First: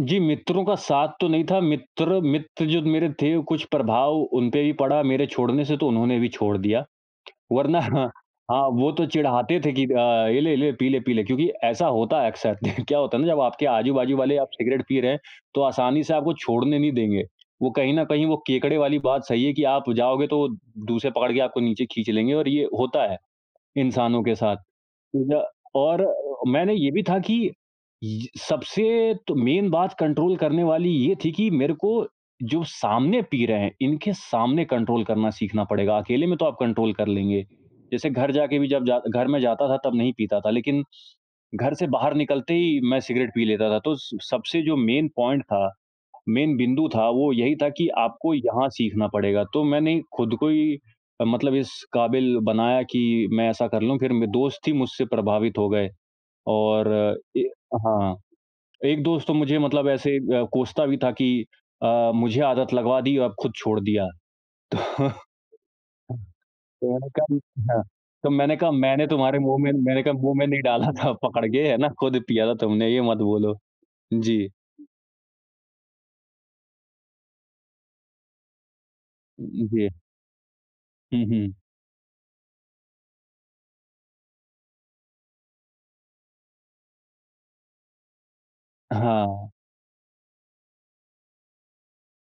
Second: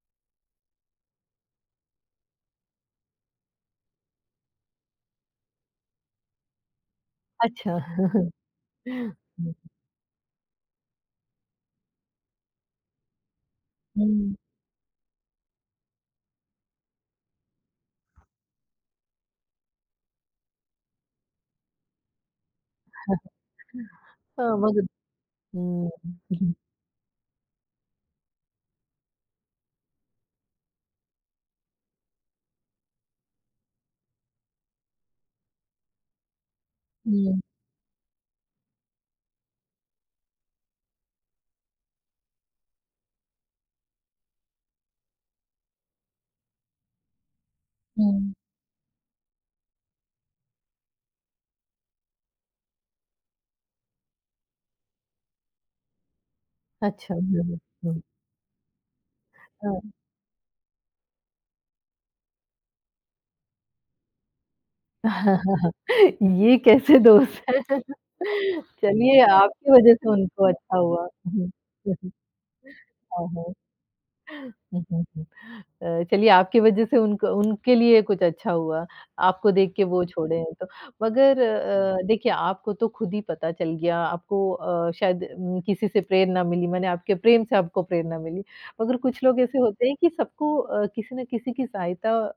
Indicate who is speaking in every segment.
Speaker 1: जी, मित्रों का साथ तो नहीं था। मित्र मित्र जो मेरे थे कुछ प्रभाव उनपे भी पड़ा मेरे छोड़ने से, तो उन्होंने भी छोड़ दिया।
Speaker 2: अच्छा।
Speaker 1: वरना हाँ, वो तो चिढ़ाते थे कि अ, ये ले-ले, पीले-पीले क्योंकि ऐसा होता है अक्सर। क्या होता है ना जब आपके आजू-बाजू
Speaker 2: हुँ।
Speaker 1: वाले आप सिगरेट पी रहे हैं तो आसानी से आपको छोड़ने नहीं देंगे। वो कहीं न कहीं वो केकड़े वाली बात सही है कि आप जाओगे तो वो दूर से पकड़ के आपको नीचे खींच लेंगे और ये होता है इंसानों के साथ। तो ना
Speaker 2: [unintelligible] हुँ।
Speaker 1: और मैंने ये भी था कि ये स सबसे तो मेन बात कंट्रोल करने वाली ये थी कि मेरे को जो सामने पी रहे हैं। इनके सामने कंट्रोल करना सीखना पड़ेगा अकेले में तो आप कंट्रोल कर
Speaker 2: हुँ।
Speaker 1: लेंगे। जैसे घर जाके भी जब जा घर मैं जाता था तब नहीं पीता था लेकिन घर से बाहर निकलते ही मैं सिगरेट पी लेता था। तो स सबसे जो मेन पॉइंट था, मेन बिंदु था वो यही था कि आपको
Speaker 2: हुँ।
Speaker 1: यहाँ सीखना पड़ेगा। तो मैंने खुद को ही मतलब इस काबिल बनाया कि मैं ऐसा कर लूँ फ़िर म दोस्त ही मुझसे प्रभावित हो गए। और
Speaker 2: अच्छा।
Speaker 1: ए
Speaker 2: [unintelligible] हुँ।
Speaker 1: हाँ, एक दोस्त तो मुझे मतलब
Speaker 2: हाँ।
Speaker 1: ऐसे अ, कोसता भी था कि अ, मुझे आदत लगवा दी अब खुद छोड़ दिया। तो तो
Speaker 2: ये कैसे
Speaker 1: मैंने कहा
Speaker 2: दोस्त हैं।
Speaker 1: हाँ, तो मैंने कहा मैंने
Speaker 2: चलिए
Speaker 1: तुम्हारे मुँह में
Speaker 2: आपकी वज़ह
Speaker 1: मैंने
Speaker 2: से
Speaker 1: कहा मुँह में
Speaker 2: उनको
Speaker 1: नहीं
Speaker 2: अच्छा
Speaker 1: डाला
Speaker 2: हुआ।
Speaker 1: था पकड़
Speaker 2: हुँ,
Speaker 1: के है ना, खुद पिया था तुमने ये मत
Speaker 2: हाँ, हाँ।
Speaker 1: बोलो। जी।
Speaker 2: अ, चलिए आपकी वज़ह से उनको उनके लिए कुछ अच्छा हुआ
Speaker 1: उ
Speaker 2: आपको
Speaker 1: उ
Speaker 2: देख के
Speaker 1: जी।
Speaker 2: वो छोड़े हैं तो।
Speaker 1: हुँ,
Speaker 2: मगर
Speaker 1: हुँ।
Speaker 2: अ, देखिये, आपको तो खुद ही पता चल गया आपको अ, शायद किसी से प्रेरणा मिली माने आपके प्रेम से आपको प्रेरणा मिली। मगर कुछ लोग
Speaker 1: हाँ।
Speaker 2: ऐसे होते हैं कि सबको अ, किसी न किसी की सहायता अ,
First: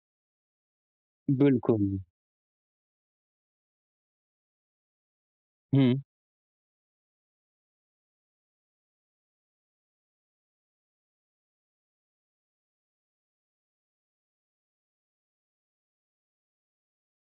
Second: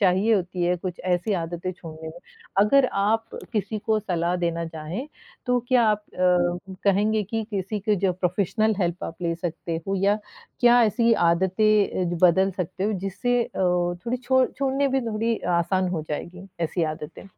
Speaker 2: चाहिए होती है कुछ ऐसी आदतें
Speaker 1: बिल्कुल।
Speaker 2: छोड़ने में। अगर आप किसी को सलाह देना चाहें तो क्या
Speaker 1: हुँ।
Speaker 2: आप अ, कहेंगे कि किसी की जो प्रोफ़ेशनल हेल्प आप ले सकते हो। या क्या ऐसी आदतें अ, बदल सकते हो जिससे अ, थोड़ी छोड़ छोड़ने में थोड़ी आसान हो जाएगी ऐसी आदतें?